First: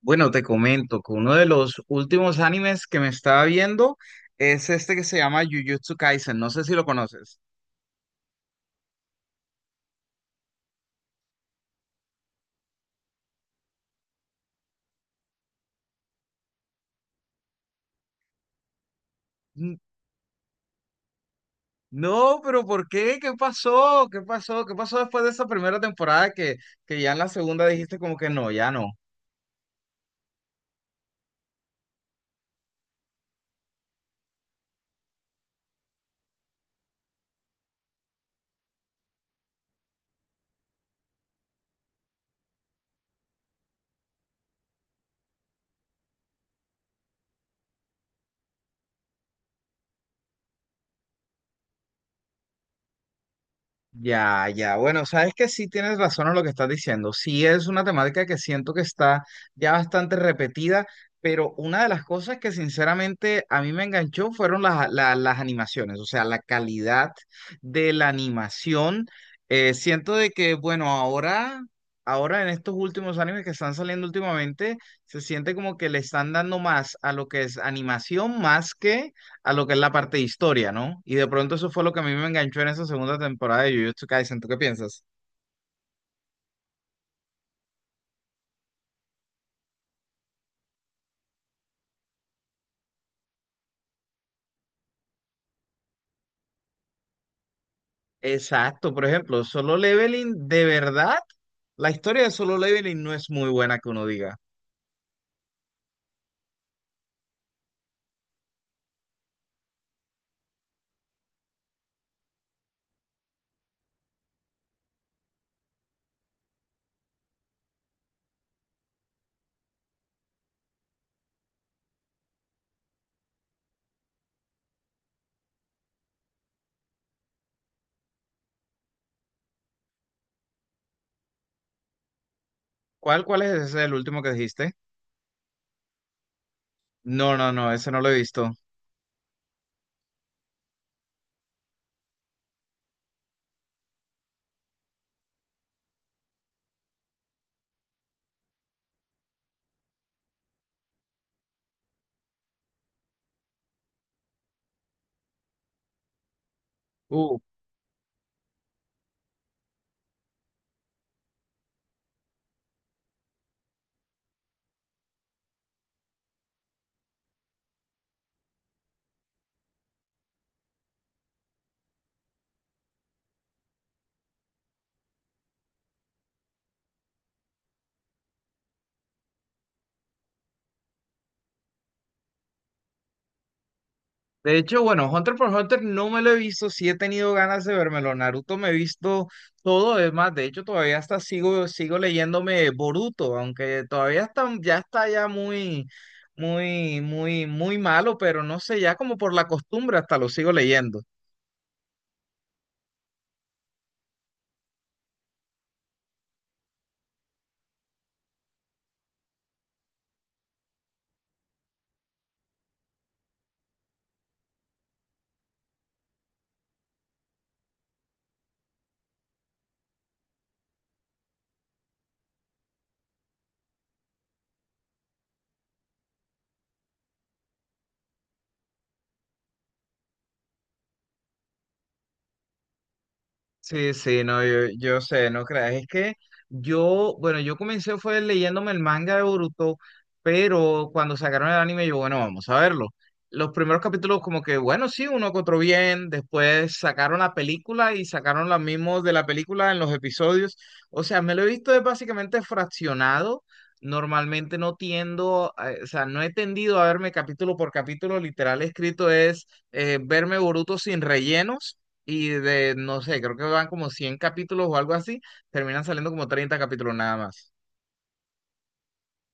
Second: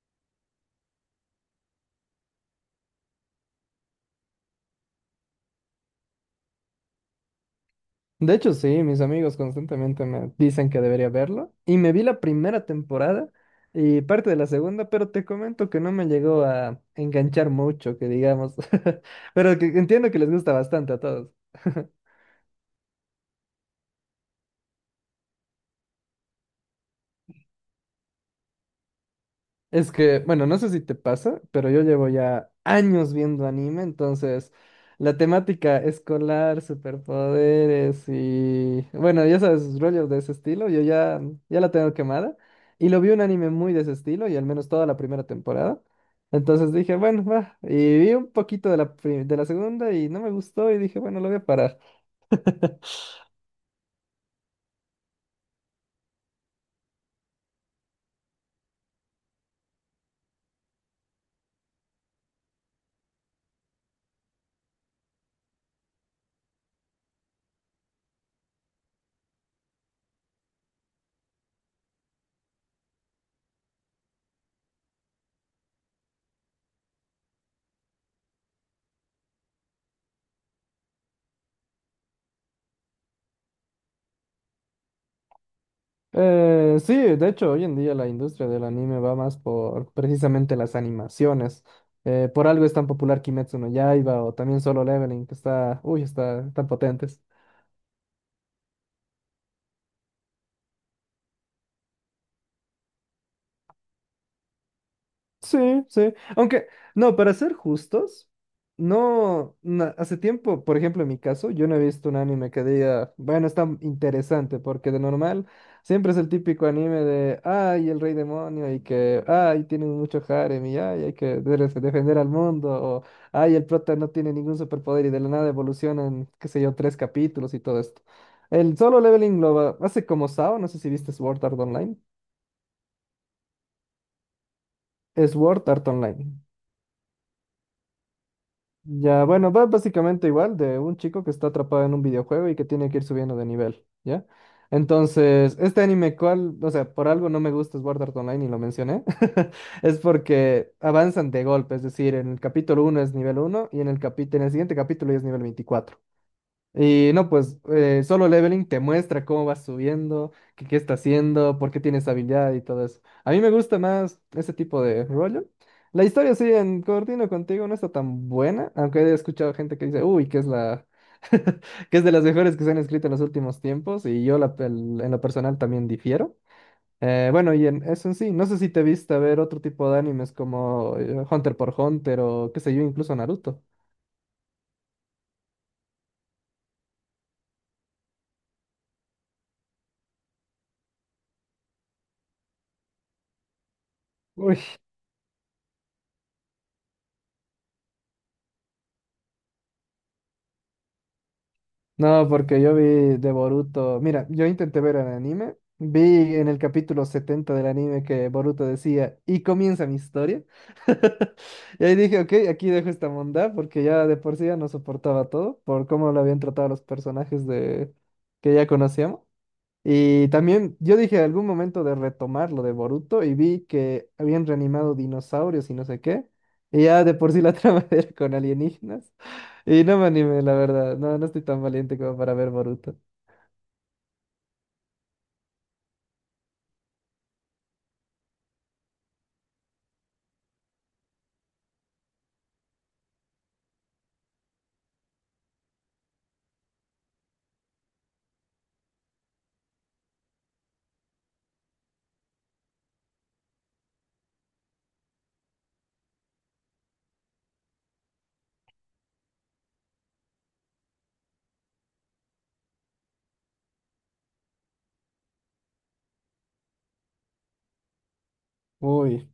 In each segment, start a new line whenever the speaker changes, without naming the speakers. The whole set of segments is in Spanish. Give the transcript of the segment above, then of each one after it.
Bueno, te comento que uno de los últimos animes que me estaba viendo es este que se llama Jujutsu Kaisen. No sé si lo conoces.
De hecho, sí, mis amigos constantemente me dicen que debería verlo. Y me vi la primera temporada y parte de la segunda, pero te comento que no me llegó a enganchar mucho, que digamos. Pero que
N-
entiendo que les gusta bastante a todos.
No, pero ¿por qué? ¿Qué pasó? ¿Qué pasó? ¿Qué pasó después de esa primera temporada que ya en la segunda dijiste como que no, ya no?
Es que, bueno, no sé si te pasa, pero yo llevo ya años viendo anime, entonces la temática escolar, superpoderes y, bueno, ya sabes, rollos de ese estilo, yo ya la tengo quemada. Y lo vi un anime muy de ese estilo, y al menos toda la primera temporada. Entonces dije, bueno, va. Y vi un poquito de la segunda y no me gustó y dije, bueno, lo voy a parar.
Ya, ya. Bueno, sabes que sí tienes razón en lo que estás diciendo. Sí es una temática que siento que está ya bastante repetida, pero una de las cosas que sinceramente a mí me enganchó fueron las animaciones, o sea, la calidad de la animación. Siento de que, bueno, ahora en estos últimos animes que están saliendo últimamente, se siente como que le están dando más a lo que es animación más que a lo que es la parte de historia, ¿no? Y de pronto eso fue lo que a mí me enganchó en esa segunda temporada de Jujutsu Kaisen. ¿Tú qué piensas?
Sí, de hecho, hoy en día la industria del anime va más por precisamente las animaciones. Por algo es tan popular Kimetsu no Yaiba o también Solo Leveling, que está, uy, está tan potente.
Exacto, por ejemplo, Solo Leveling, de verdad, la historia de Solo Leveling no es muy buena que uno diga.
Sí, sí. Aunque, no, para ser justos, no, na- hace tiempo, por ejemplo, en mi caso, yo no he visto un anime que diga, bueno, está interesante, porque de normal siempre es el típico anime de, ay, el rey demonio, y que, ay, tiene mucho harem, y ay, hay que defender al mundo, o, ay, el prota no tiene ningún superpoder y de la nada evoluciona en, qué sé yo, tres capítulos y todo esto. El Solo Leveling hace como Sao, no sé si viste Sword Art Online.
¿Cuál es ese, el último que dijiste?
Sword Art Online.
No, no, no, ese no lo he visto.
Ya, bueno, va básicamente igual de un chico que está atrapado en un videojuego y que tiene que ir subiendo de nivel, ¿ya? Entonces, este anime, ¿cuál? O sea, por algo no me gusta Sword Art Online y lo mencioné. Es porque avanzan de golpe, es decir, en el capítulo uno es nivel uno y en el siguiente capítulo ya es nivel 24. Y no, pues Solo Leveling te muestra cómo vas subiendo, qué, qué está haciendo, por qué tienes habilidad y todo eso. A mí me gusta más ese tipo de rollo. La historia, sí, en Coordino contigo no está tan buena, aunque he escuchado gente que dice, uy, que es que es de las mejores que se han escrito en los últimos tiempos, y yo en lo personal también difiero. Bueno, y en eso en sí, no sé si te viste a ver otro tipo de animes como Hunter por Hunter o qué sé yo, incluso Naruto.
De hecho, bueno, Hunter por Hunter no me lo he visto, sí he tenido ganas de vérmelo. Naruto me he visto todo, es más, de hecho todavía hasta sigo leyéndome Boruto, aunque todavía está ya muy, muy, muy, muy malo, pero no sé, ya como por la costumbre hasta lo sigo leyendo.
No, porque yo vi de Boruto. Mira, yo intenté ver el anime. Vi en el capítulo 70 del anime que Boruto decía, y comienza mi historia. Y ahí dije, ok, aquí dejo esta bondad porque ya de por sí ya no soportaba todo por cómo lo habían tratado a los personajes de que ya conocíamos. Y también yo dije algún momento de retomar lo de Boruto y vi que habían reanimado dinosaurios y no sé qué. Y ya de por sí la trama era con alienígenas. Y no me animé, la verdad. No, no estoy tan valiente como para ver Boruto.
Sí, sí, no, yo sé, no creas. Es que yo comencé fue leyéndome el manga de Boruto, pero cuando sacaron el anime, yo, bueno, vamos a verlo. Los primeros capítulos, como que, bueno, sí, uno que otro bien. Después sacaron la película y sacaron los mismos de la película en los episodios. O sea, me lo he visto es básicamente fraccionado. Normalmente no tiendo, o sea, no he tendido a verme capítulo por capítulo. Literal escrito es verme Boruto sin rellenos y de, no sé, creo que van como 100 capítulos o algo así, terminan saliendo como 30 capítulos nada más.
Uy.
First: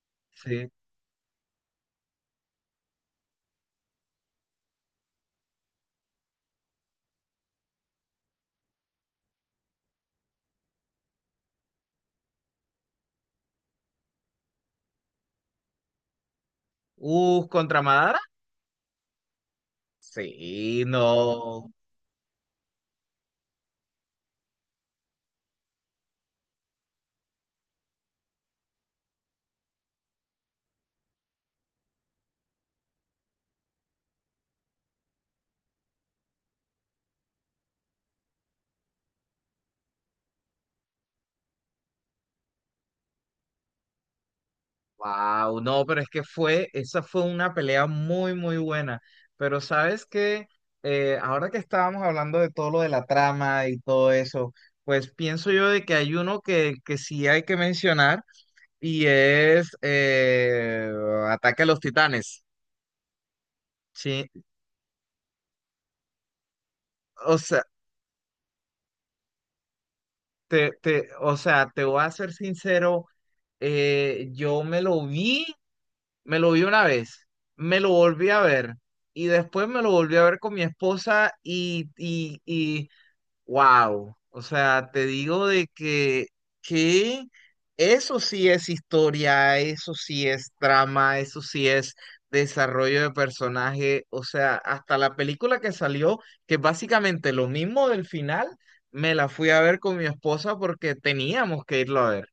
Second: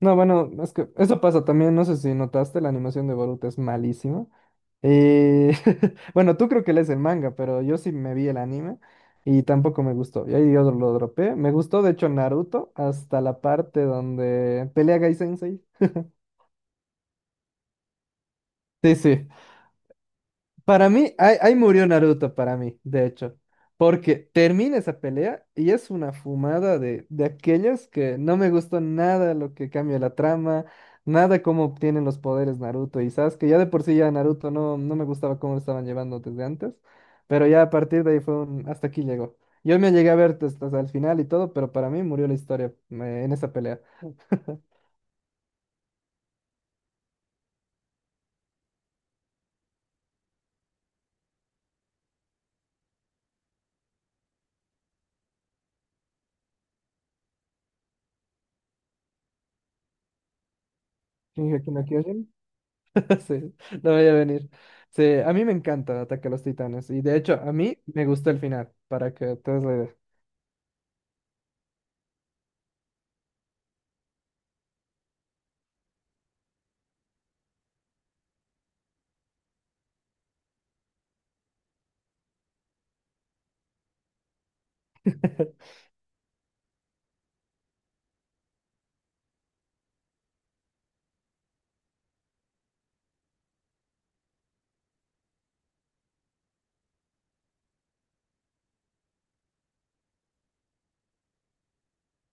No, bueno,
Sí.
es que eso pasa también. No sé si notaste, la animación de Boruto es malísima. Y bueno, tú creo que lees el manga, pero yo sí me vi el anime y tampoco me gustó. Y ahí yo lo dropé. Me gustó, de hecho, Naruto hasta la parte donde pelea Gai Sensei.
Contra Madara.
Sí, sí.
Sí,
Para mí, ahí
no.
murió Naruto, para mí, de hecho. Porque termina esa pelea y es una fumada de aquellas que no me gustó nada lo que cambia la trama, nada cómo obtienen los poderes Naruto y Sasuke. Ya de por sí ya Naruto no, no me gustaba cómo lo estaban llevando desde antes, pero ya a partir de ahí fue un... hasta aquí llegó. Yo me llegué a ver hasta, hasta el final y todo, pero para mí murió la historia en esa pelea.
Wow, no, pero es que fue, esa fue una pelea muy, muy buena. Pero sabes que ahora que estábamos hablando de todo lo de la trama y todo eso, pues pienso yo de que hay uno que sí hay que mencionar y es Ataque a
Shingeki
los
no Kyojin.
Titanes.
Sí, no voy a
Sí,
venir. Sí, a mí me encanta Ataque a los Titanes. Y de hecho,
o
a
sea,
mí me gustó el final, para que te des la idea.
O sea, te voy a ser sincero, yo me lo vi una vez, me lo volví a ver y después me lo volví a ver con mi esposa wow, o sea, te digo de que eso sí es historia, eso sí es trama, eso sí es desarrollo de personaje, o sea, hasta la película que salió, que es básicamente lo mismo del final, me la fui a ver con mi esposa porque teníamos que irlo a ver.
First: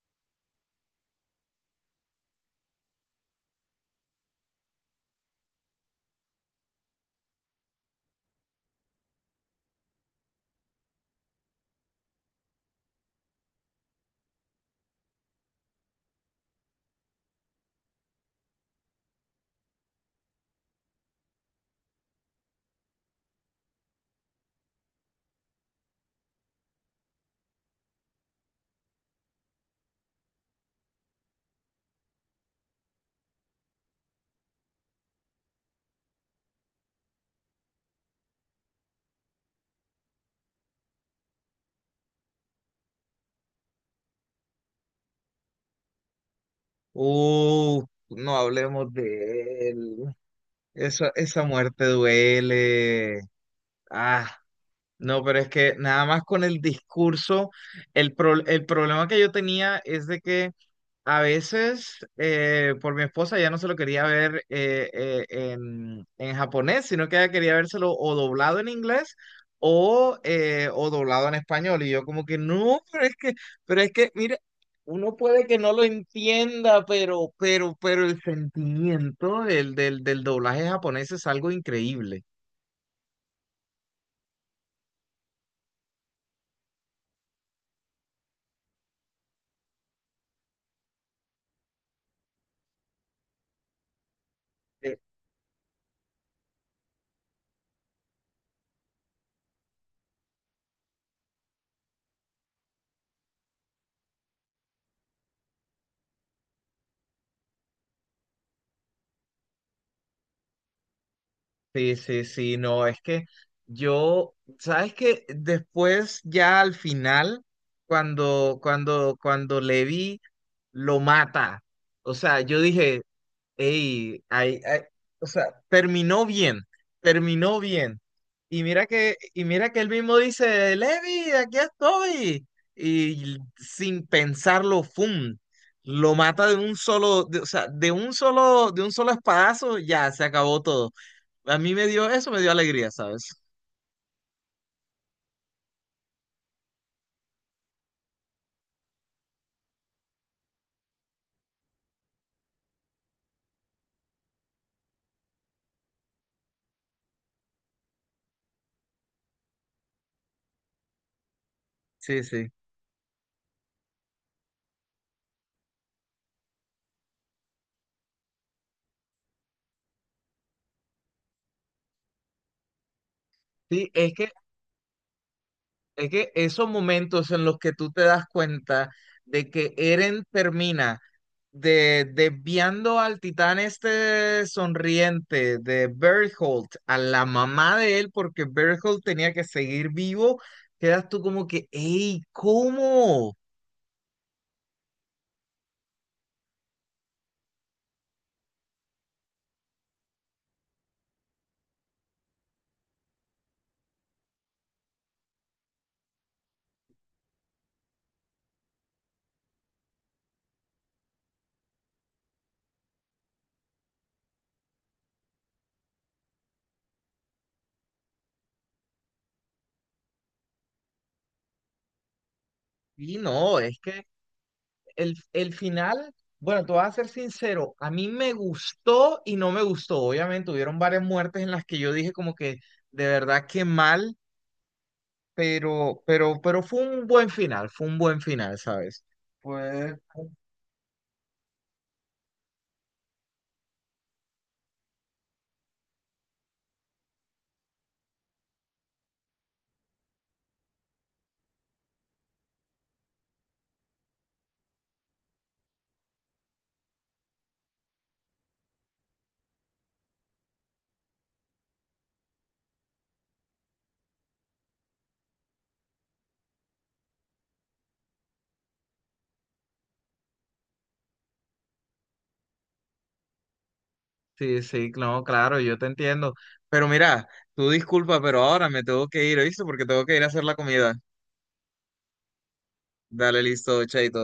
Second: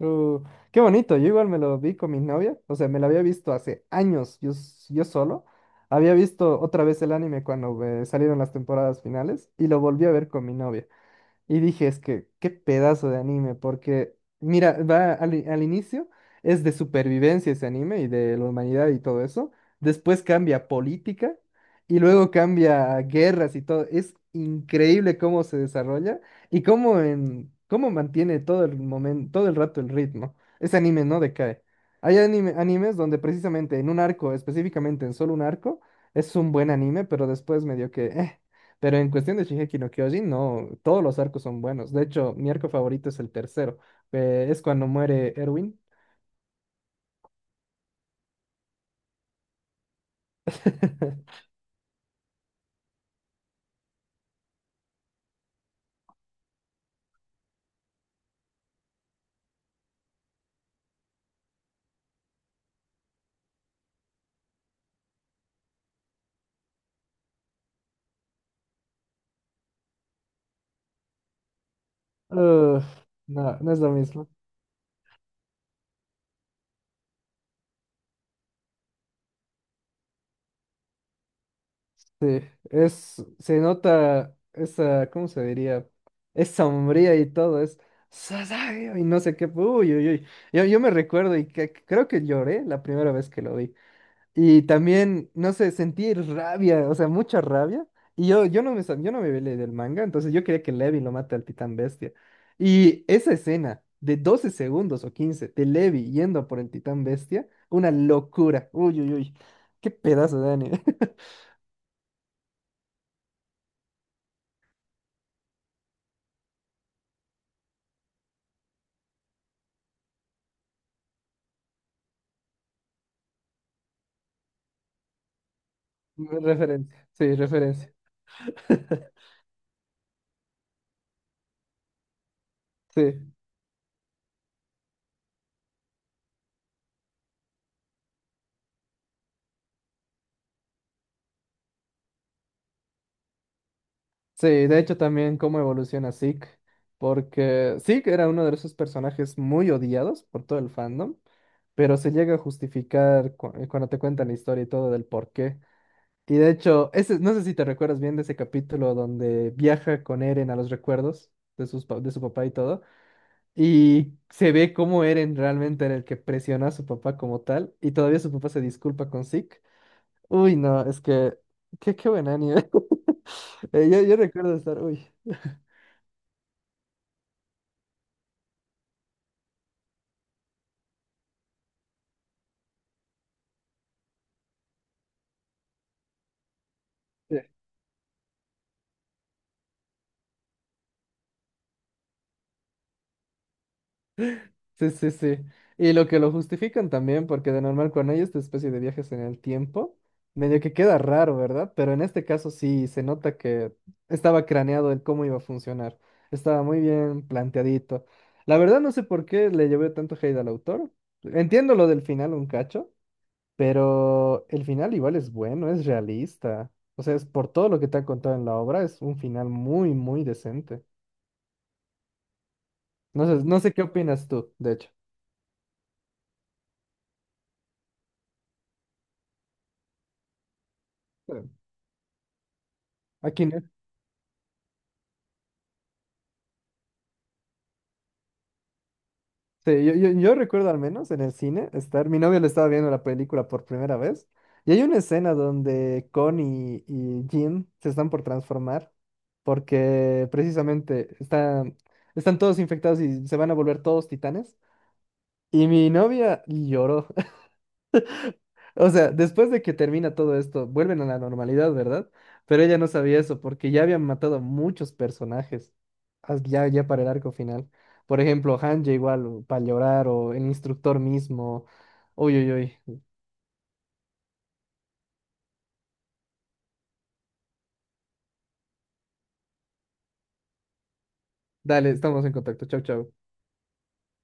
Uh, qué bonito, yo igual me lo vi con mi novia, o sea, me lo había visto hace años, yo solo, había visto otra vez el anime cuando salieron las temporadas finales y lo volví a ver con mi novia. Y dije, es que qué pedazo de anime, porque mira, va al inicio es de supervivencia ese anime y de la humanidad y todo eso. Después cambia a política y luego cambia a guerras y todo. Es increíble cómo se desarrolla y cómo mantiene todo el momento, todo el rato el ritmo. Ese anime no decae. Hay animes donde precisamente en un arco, específicamente en solo un arco, es un buen anime, pero después medio que. Pero en cuestión de Shingeki no Kyojin, no, todos los arcos son buenos. De hecho, mi arco favorito es el tercero. Es cuando muere Erwin.
Uh, no hablemos de él. Esa muerte duele. Ah. No, pero es que nada más con el discurso, el problema que yo tenía es de que a veces por mi esposa ya no se lo quería ver en japonés, sino que ella quería vérselo o doblado en inglés o doblado en español. Y yo como que no,
Uf, no, no es
pero
lo
es que,
mismo.
mira, uno puede que no lo entienda, pero el sentimiento del doblaje japonés es algo increíble.
Sí, es, se nota esa, ¿cómo se diría? Es sombría y todo, es Sasageo y no sé qué. Uy, uy, uy. Yo me recuerdo y que, creo que lloré la primera vez que lo vi. Y también, no sé, sentí rabia, o sea, mucha rabia. Y yo no me velé del manga, entonces yo quería que Levi lo mate al titán bestia. Y esa escena de 12 segundos o 15 de Levi yendo por el titán bestia, una locura. Uy, uy, uy. Qué pedazo de anime.
Sí, sí, sí, no, es que yo, sabes que después ya al final, cuando Levi lo mata, o sea, yo dije, "hey, ay, ay", o sea, terminó bien,
Referencia, sí,
terminó
referencia.
bien. Y mira que él mismo dice, Levi, aquí estoy.
Sí.
Y sin pensarlo, ¡fum! Lo mata de un solo, de- o sea, de un solo espadazo, ya se acabó todo. A mí me dio, eso me dio alegría, ¿sabes?
Sí, de hecho también cómo evoluciona Zeke, porque Zeke era uno de esos personajes muy odiados por todo el fandom, pero se llega a justificar cuando te cuentan la historia y todo del por qué. Y de hecho, ese, no sé si te recuerdas bien de ese capítulo donde viaja con Eren a los recuerdos de su
Sí,
papá
sí.
y todo, y se ve cómo Eren realmente era el que presionó a su papá como tal, y todavía su papá se disculpa con Zeke. Uy, no, es que, qué, qué buen anime. Eh,
Sí,
yo, yo recuerdo estar, uy.
es que esos momentos en los que tú te das cuenta de que Eren termina desviando al titán este sonriente de Bertholdt, a la mamá de él, porque Bertholdt tenía que seguir vivo, quedas tú como que, ¡ey, cómo!
Sí, sí, sí. Y lo que lo justifican también, porque de normal cuando hay esta especie de viajes en el tiempo, medio que queda raro, ¿verdad? Pero en este caso sí se nota que estaba craneado el cómo iba a funcionar. Estaba muy bien planteadito. La verdad no sé por qué le llevé tanto hate al autor. Entiendo lo del final un cacho, pero el final igual es bueno, es realista. O sea, es por todo lo que te han contado en la obra, es un final muy, muy decente.
Y
No sé,
no,
no sé
es
qué
que
opinas tú, de hecho.
El final, bueno, te voy a ser sincero, a mí me gustó y no me gustó. Obviamente, hubieron varias
Sí.
muertes en las que yo dije como que de verdad
Aquí no.
que mal, pero fue un buen final, fue un buen final, ¿sabes?
Sí,
Pues,
yo recuerdo al menos en el cine estar, mi novio le estaba viendo la película por primera vez y hay una escena donde Connie y Jim se están por transformar porque precisamente están todos infectados y se van a volver todos titanes y mi novia lloró o sea, después de que termina todo esto, vuelven a la normalidad, ¿verdad? Pero ella no sabía eso, porque ya habían matado a muchos personajes, ya para el arco final. Por ejemplo, Hanja igual, para llorar, o el instructor mismo. Uy, uy, uy.
sí, sí, claro, claro, yo te entiendo. Pero mira, tú disculpa, pero ahora me tengo que ir, ¿oíste? Porque tengo que ir a hacer la comida.
Dale, estamos en contacto. Chau, chau.
Dale, listo, chaito.